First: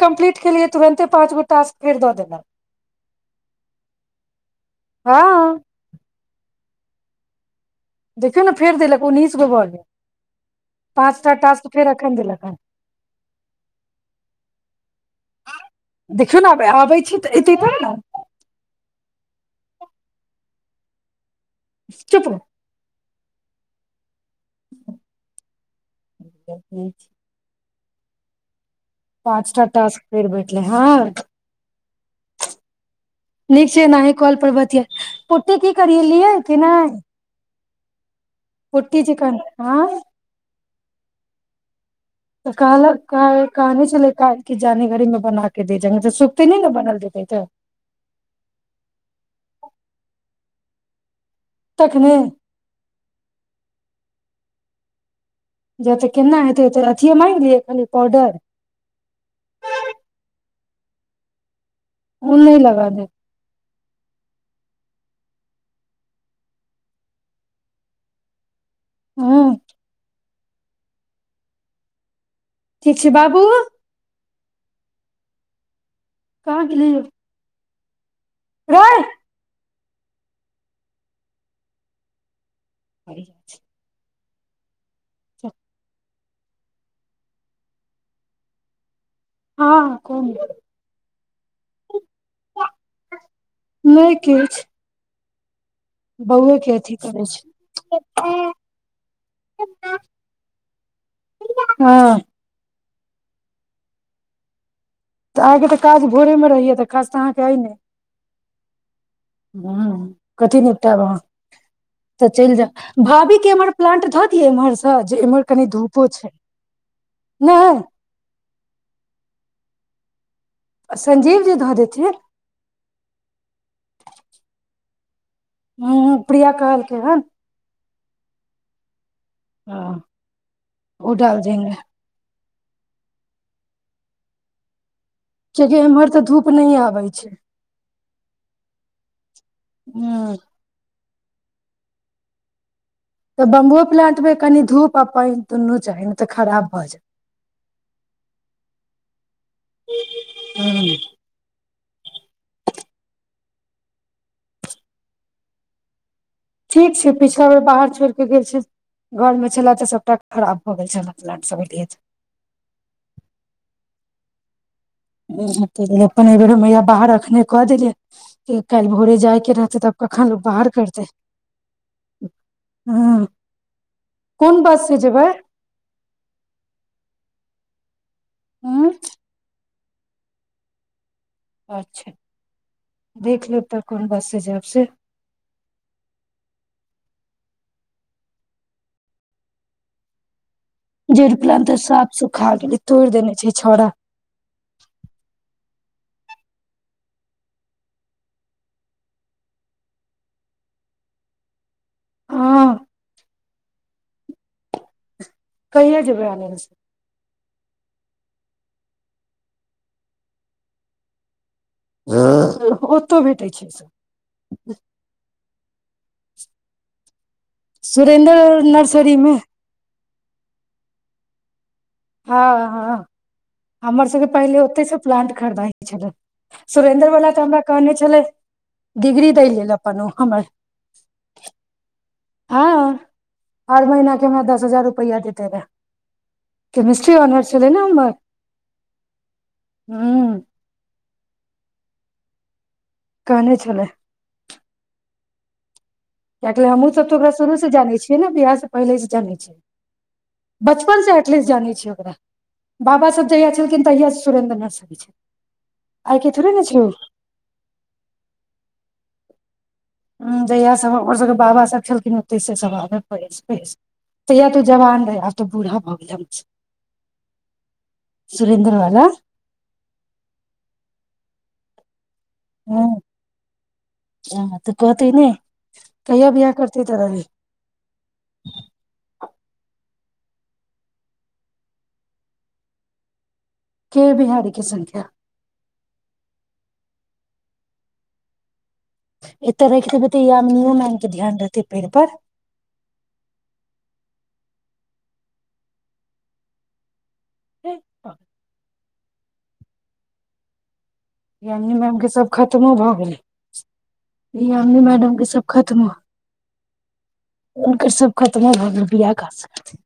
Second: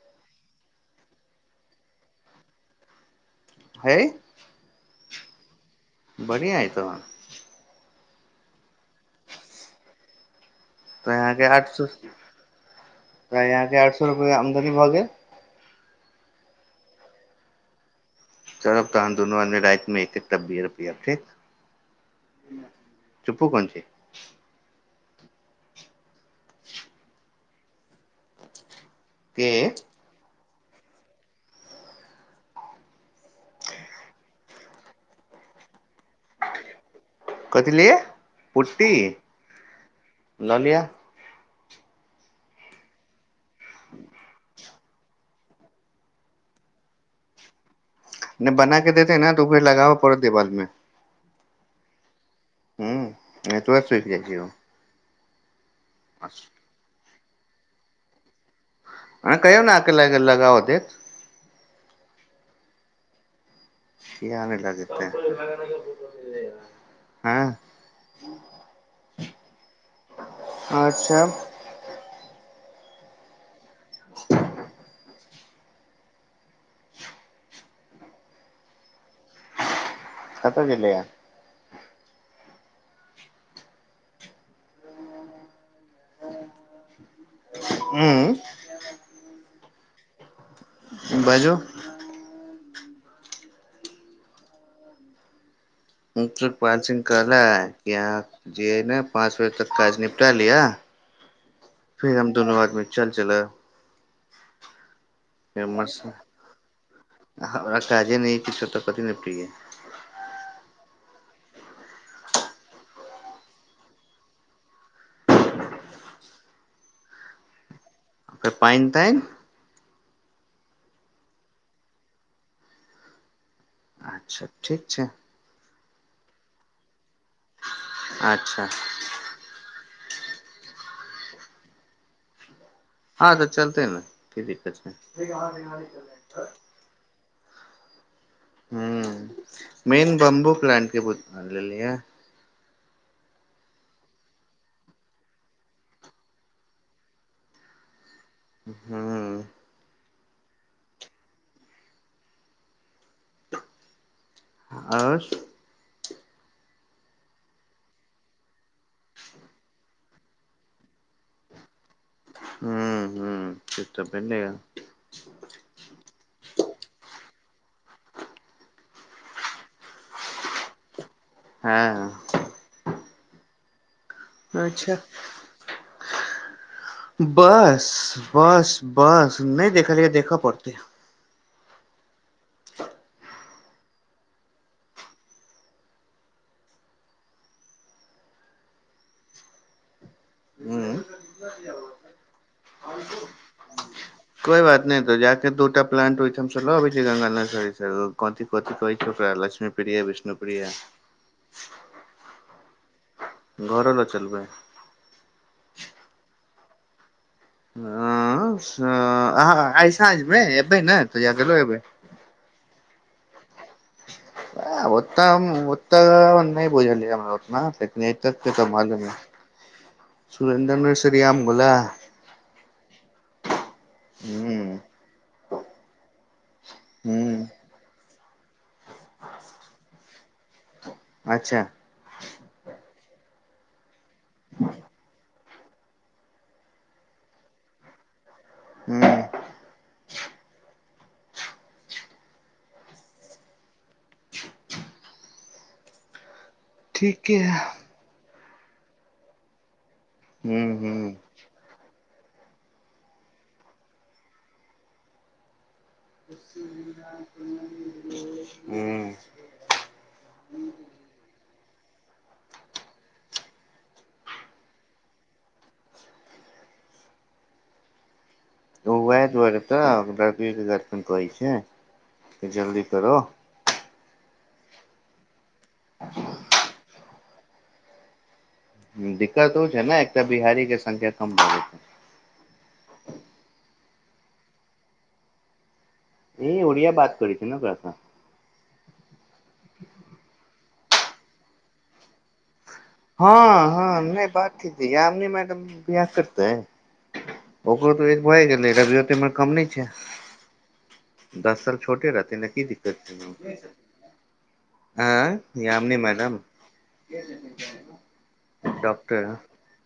Complaint के लए तुरन्ते पाँच गो टास्क के कऐ देलक हँ बढ़िआ ह तो देखियौ ने फेर देलक उन्नैस गो भऽ गेल तऽ पाँच टा यहाँके टास्क आठ फेर सए एखन देलक हन तऽ यहाँके आठ सए रुपैआ आमदनी भऽ गेल देखियौ नेब आबै छी तऽ एतै पर ने चलब तहन दुनू आदमी राकमे एक एकटा बीप ठीक चुप चुप कोन चीज [unintelligible] छै के पाँचटा टास्क फेर बैन हँ नीक छैनाह कल पर ब पुटटी की करियियै कि नहि कथ लियै पुटी चिकन आँ लऽ लिअ तऽ कहलक कहान छलै कि जानीगरीीमे बना क दे जंग तऽ सुप्त नहि ने बनल देतै तऽ नहि बना के देते ने तऽ ओ फेर लगाबऽ पड़त देवाल तखने ह तो सुख जाइ छ या त केना हेतय मंगि दियै ऑर्डर अ कहि ल लगावो देत वहिं लगा देलिए किया ने लगते ऐं हँ अच्छा ठीक छै बाबू [unintelligible] कहाँ गेलिलेय रेय कतऽ गेल या बढ़ छै च हुँ हँ कोन बाजू नहि किछु मतलब बौए के बात अथी चीत करै कहलाै छै कि यहाँ हँ जे ने पाँच बजे तक काज निपटा लिया फिर हम दुनू आदमी चल चल तऽ आइके तऽ काज भोरे मे रहैय तऽ काज तऽ अहाँके अ ने हमरा काजे नहि किछो तऽ कथी निपटियै ह कथी नहि तब तऽ चलि जाउ भाभी के एमहर प्लांट धऽ दिय इम्हर से जे इम्हर कनि धूपो छै ने त पइन तन संजीव जी धऽ देथिन अच्छा ठीक छै ह प्रिया कहलकै हन अच्छा हँ ओ डाल देंगे हँ तऽ चलतेै ने को दिक्कत नहि कआकि एम्हर तऽ धूप नहि आबै छै हुँ मेन हँ बम्बू प्लानंट के बुत लेलिय तऽ बम्बओ प्लाानंटमे कनि धूप आ पानि दुनू चाही नहि तऽ खराब भऽ जाय हुँ ह [inaudible] आओर ठीक छै पिछला बेर बाहर छोड़ कऽ गेल छै घर मे छलए तऽ सभटा खराब भऽ गेल छलिए हुँ हुँ से तऽ पेने ग तऽ अपन एहि बेर मैया बाहर अखने कऽ देलियै कि काल्हि भोरे जाय के रहते तब कखन लोक बाहर करते हँ ह कोन बस अच्छा से जेबै बस बस ह बस नहि देख देखऽ पड़तै अच्छा देख लेब तऽ कोन बससँ जायब से हूँ जेड़प्लान त साफ सुखा गेलै तोड़ि देने छै छौड़ा कोई बात नहि तो जााके दूटा प्लांट ओहिठाम लऽ अबै छै गंगा नर्सरी क क कह छैकरा लक्ष्मी प्रिय विष्णुपिय हँ घर ल चलबै कहिए जेबै अहाँ से हँ आइ साँझ मे एबै ने त फेरो अबै ओतो भेटैत छै सब ओतम तऽन नहिइ प लियरा त नहि सुरेन्द्र तऽ मधमे नर्सरी मे सुरेन्द्र श्रआामगुलला हँ हँ हमर सबके पहिले हूं ओतेसँ प्लांट खरीदा हइ छलै सुरेन्द्र हूं बला तऽ हमरा कहने छलै डिग्री दै लेल अपन ओ हमर अच्छा हँ हर महिना हमरा दस हजार रुपैआ देते रहै केमिस्ट्री होनर्स छलै नए हमर हूं हू कहने छलै या ले हमहु सब त ओकरा ठीके शुरू यै से जान छियै ने बिहार त पहिले से जानै छै हूं बचपन हूं से एटलीस्ट जानै छियै ओकरा बाबासभ जहिया छलखिन तहियास सुरेन्द्र नाथ जी छल हू हूं जहिया सब हमर सबके बाबा सब छलखिन ओते से सब तहिय तो जवान रहे आब तऽ बूढ़ा भऽ गेल सुरेन्द्र वाला ओएह दुआरे तऽ कहै छै त जल्दी करो आ तऽ कहतेै नहि कहिया वियाह करते तोरा लेल [unintelligible] ह दिक्कत ओ छै ने एक तऽ बिहारी के ससंख्या कम लै छै के बिहारी की संख्या ह ओड़िया बात करै छै ने कस एतऽ रख देबै तऽ यामिनीयो मैम के ध्यान रहतै पेड़ पर हँ हँ नहि बात ठ ह य नहि मैडम बियाह करते है ओकर त एक भ गेलै ब हम नहि जायब दस यामिनी साल मैम के छोटे सब रहते ने की खत्मो भऽ दिक्कत गेलै छै यामिनी मैडम के सब ह खत्मो यामनी मैडम ओ सब खत्मो भऽ गेल बियाह डॉक्टर क स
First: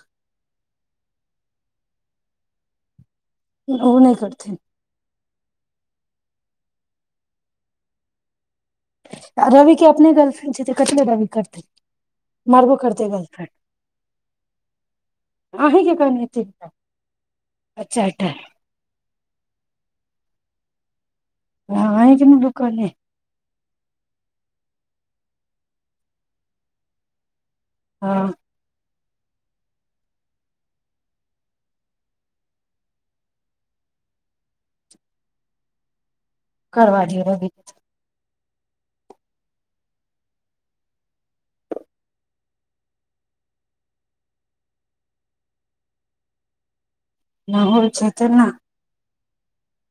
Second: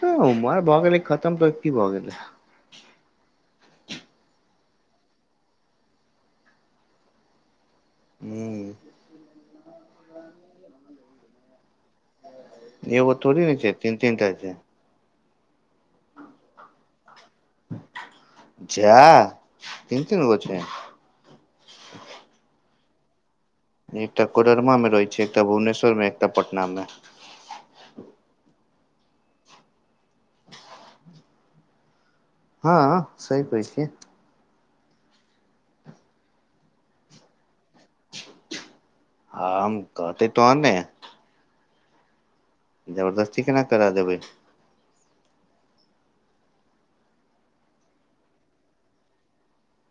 ह उमर भऽ गेलै खतम तऽ की भऽ गेलै ओ नहि करथिन हू रवि के अपने गर्लफ्रेंड छै तऽ कथल रवि करतै मारबो करतै एगो थोड़े होय छै तीन तीन टा छै अन्हि कें कहने आ चारि टा जाय तीन तीन गो अछा [inaudible] आँ अन्हि कें ने दुकाने एकटा कोडरमा रहैत छै एकटा भुवनेश्वरमे एकटा पटनामे हँ हँ सही कहै छ कर दिय र बि [inaudible] आ हम कहते तोहन ने जबरदस्ती केना करा देबै नहि होइ छै तेना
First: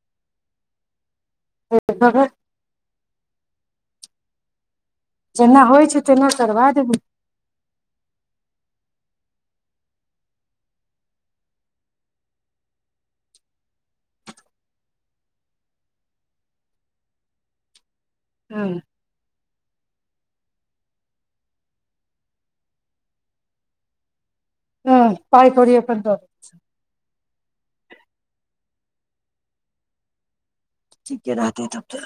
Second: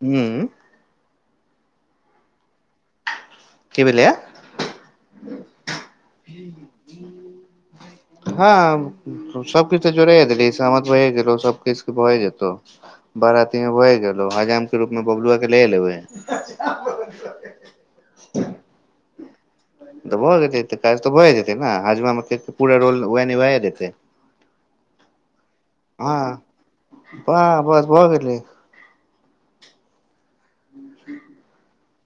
हुँ ह ह की भेले या जेना होइ छै तना करबा देब हँ सबकछु तऽ जोड़ देलीै सामत भए गेलो सबकछु के भए जतौ बारतीी मे भ गेलो हजाम के रूप मे बबलुआ के ले लेबे हुँ तऽ भऽ जेतै तऽ काज तऽ भए जेतै ने हजमाामे पूरा रोल ओह भए जेतै हुँ पाइ कौरि अपन द वाह बस भऽ गेलै ठीके रहत है तब त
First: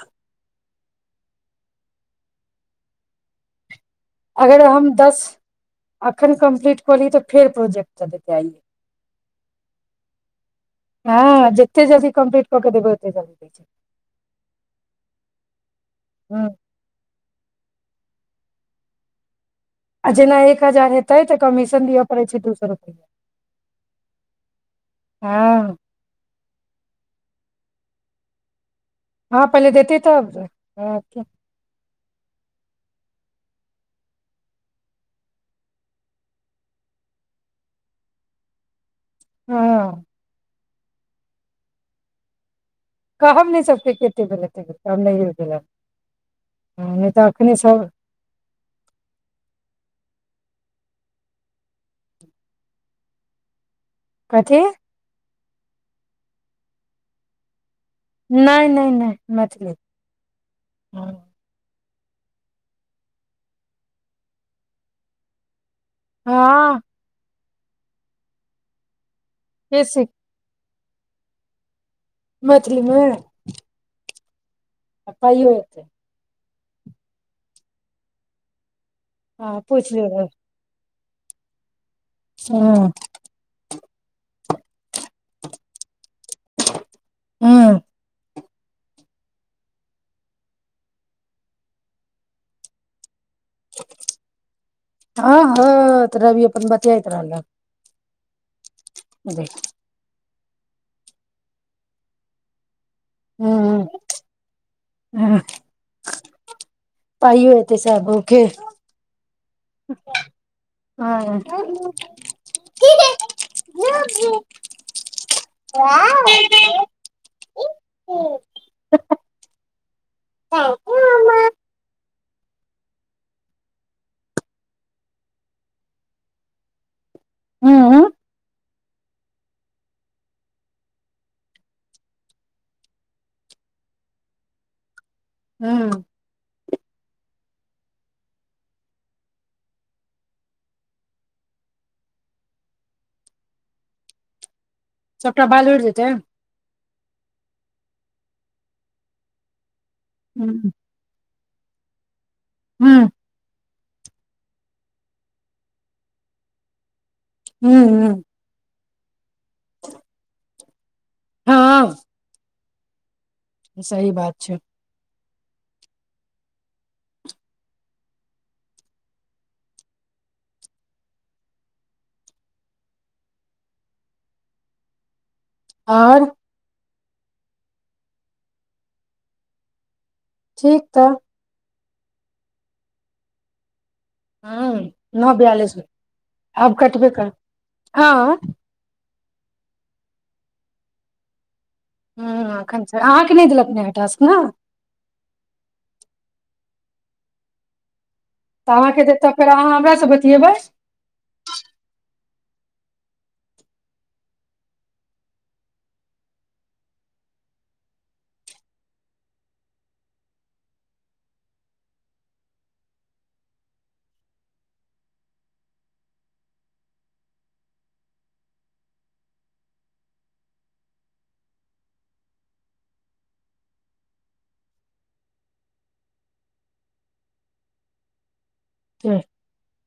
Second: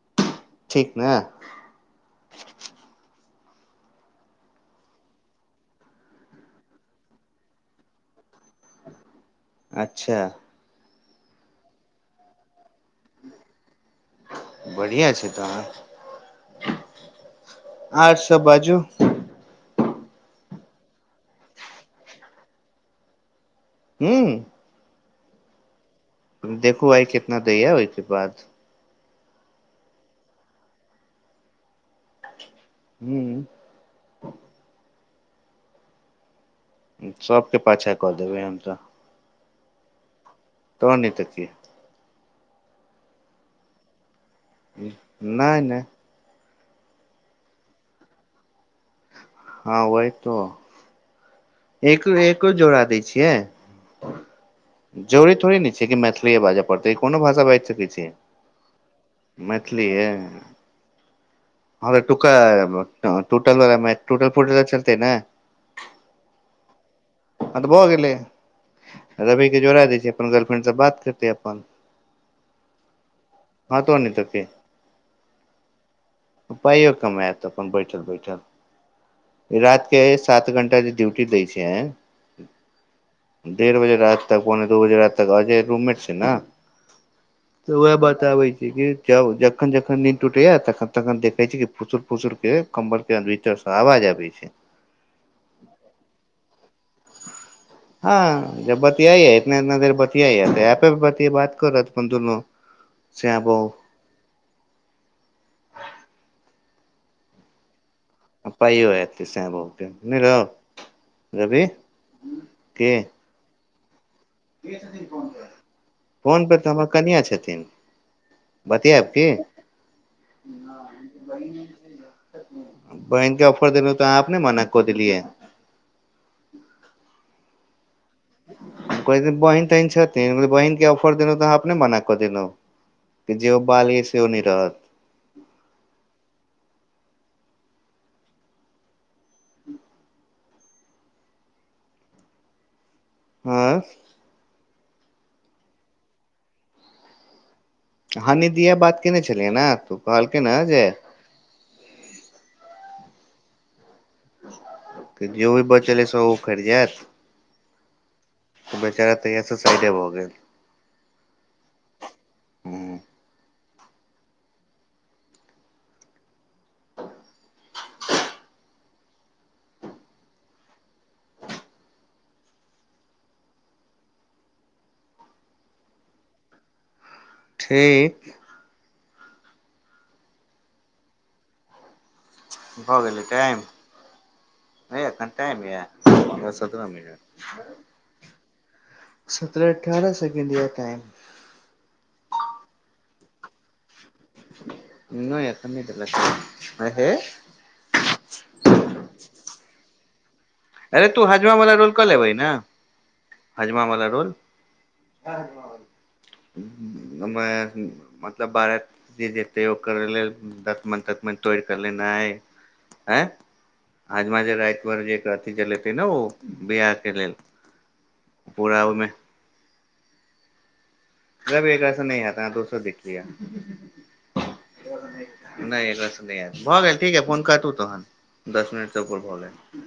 ठीक ने अगर हम दस एखन कम्प्लीट कऽलीै तऽ फेर प्रोजेक्टऽ देते आइयए अच्छा हँ जेतेक जल्दी कम्प्पीलट क देब ओत बढ़िआँ छै तऽ हूँ आर सब बाजू आ जेना एक हजार हेतै तऽ कमीशन दिअ पड़ैत छै दू सए रुपैआ हुँ हँ देखू भइ कितना दै य ओहिके बाद हँ पहिले देतीेै तऽ हुँ सभके पाछाँ कऽ देबै हम तऽ हँ कानैत ऐतय कहब नहि सब के के ल गेल नहि नहि नहि तऽ एखन सभ हँ वहि तो एक एको जोड़ा दै छियै कथी थोे ने छै कि मैथिलीए बाजऽ पतै को भष बाज सकै छै नहि नहि नहि मैथिली ह हर तूका टोटल वला टूटल फुट चलतै न हँ आ त भ गेलय रबी के जोड़ा द छै अपन गर्लफ्रेंड सब बात करते अपन मैथिलीमे हँ [unintelligible] आ पाइयओ अयतै पाइयो कमात अपन बैठल बैठल हँ रात पूछि के लेबै सात घंटा ड्यूटी की दैय छे हँ ऐं डढ़ बजे रात तक पौने दू बजे रात तक आज रूममेट छै ने तऽ हँ उएह बात आबै छै जब जखन जखन नींद टूटैया तखन तखन देखै छी कि फुसुर फुसुर के कम्बल केतर से आवाज अबै छै हँ हँ त रवी अपन बात हँ जब बतियाइ है हूँ इतना इतना देर बतिया ह तऽ यहपे ब से बात करत अपन दुनू सैं हुँ बहु हँ आओर इ ऐतेय पाइ आयत सेंआ बौह कें न रौ हँ ह रबी की फ फोनपे तऽ हमर कनिआ छथिन बतियाब की न ब बहिन के ऑफर देलहु तऽ अहाँ अपने मना कअ देलीय हुँ कहैत छथि बहन तहीन छथिन बहिीनके ऑफर देलहुँ तऽ अहाँ अपने बना कऽ देलहुँ कि जे ओ बालै सेहो नहि रहत हुँ आँ सबटा बाल उड़ि जेतै हानि दिया बात केने छलिए न ह कहलकिन्ह हन जे हॅं जेहो बचल हइ सेहो उखरि जाएत। हूॅं, हूॅं बेचारा तहियास साइडे भऽ गेल। हँ हूॅं सही बात छै आओर? ठीक ठीक तऽ भऽ गेलै टाइम? नाइ नहि नो एखन टाइम बियालिस य हमरा [unintelligible] आब सत्रह कटबे कर मिनट हँ सत्रह अठारह सेकेंड य टाइम हँ एखन छैय अहाँ क नहि देलक नया टाक्स नइ एखन नहि देलैथ ह आ हे तऽ अहाँके देत तऽ फेर अहाँ हमरासँ अरे तू हाजमा वला रोल क लेबैन हजमा वाला रोल ओहिमे मतलब बाराती जेतै ओकर लेल दतमैन ततमैन तोइड़ कऽ लेनाई आय हजमा जे राति भर जे करतै अथि जलेते न ओ बियाह के लेल पूरा ओमे जब एकरासँ नहि होयत अह दोसर देखि लिया नहि एकरास नहि हत भऽ गेल ठीक ह फोन करतू तोहन दश मिनट सँ उपर बतियेबै भऽ गैल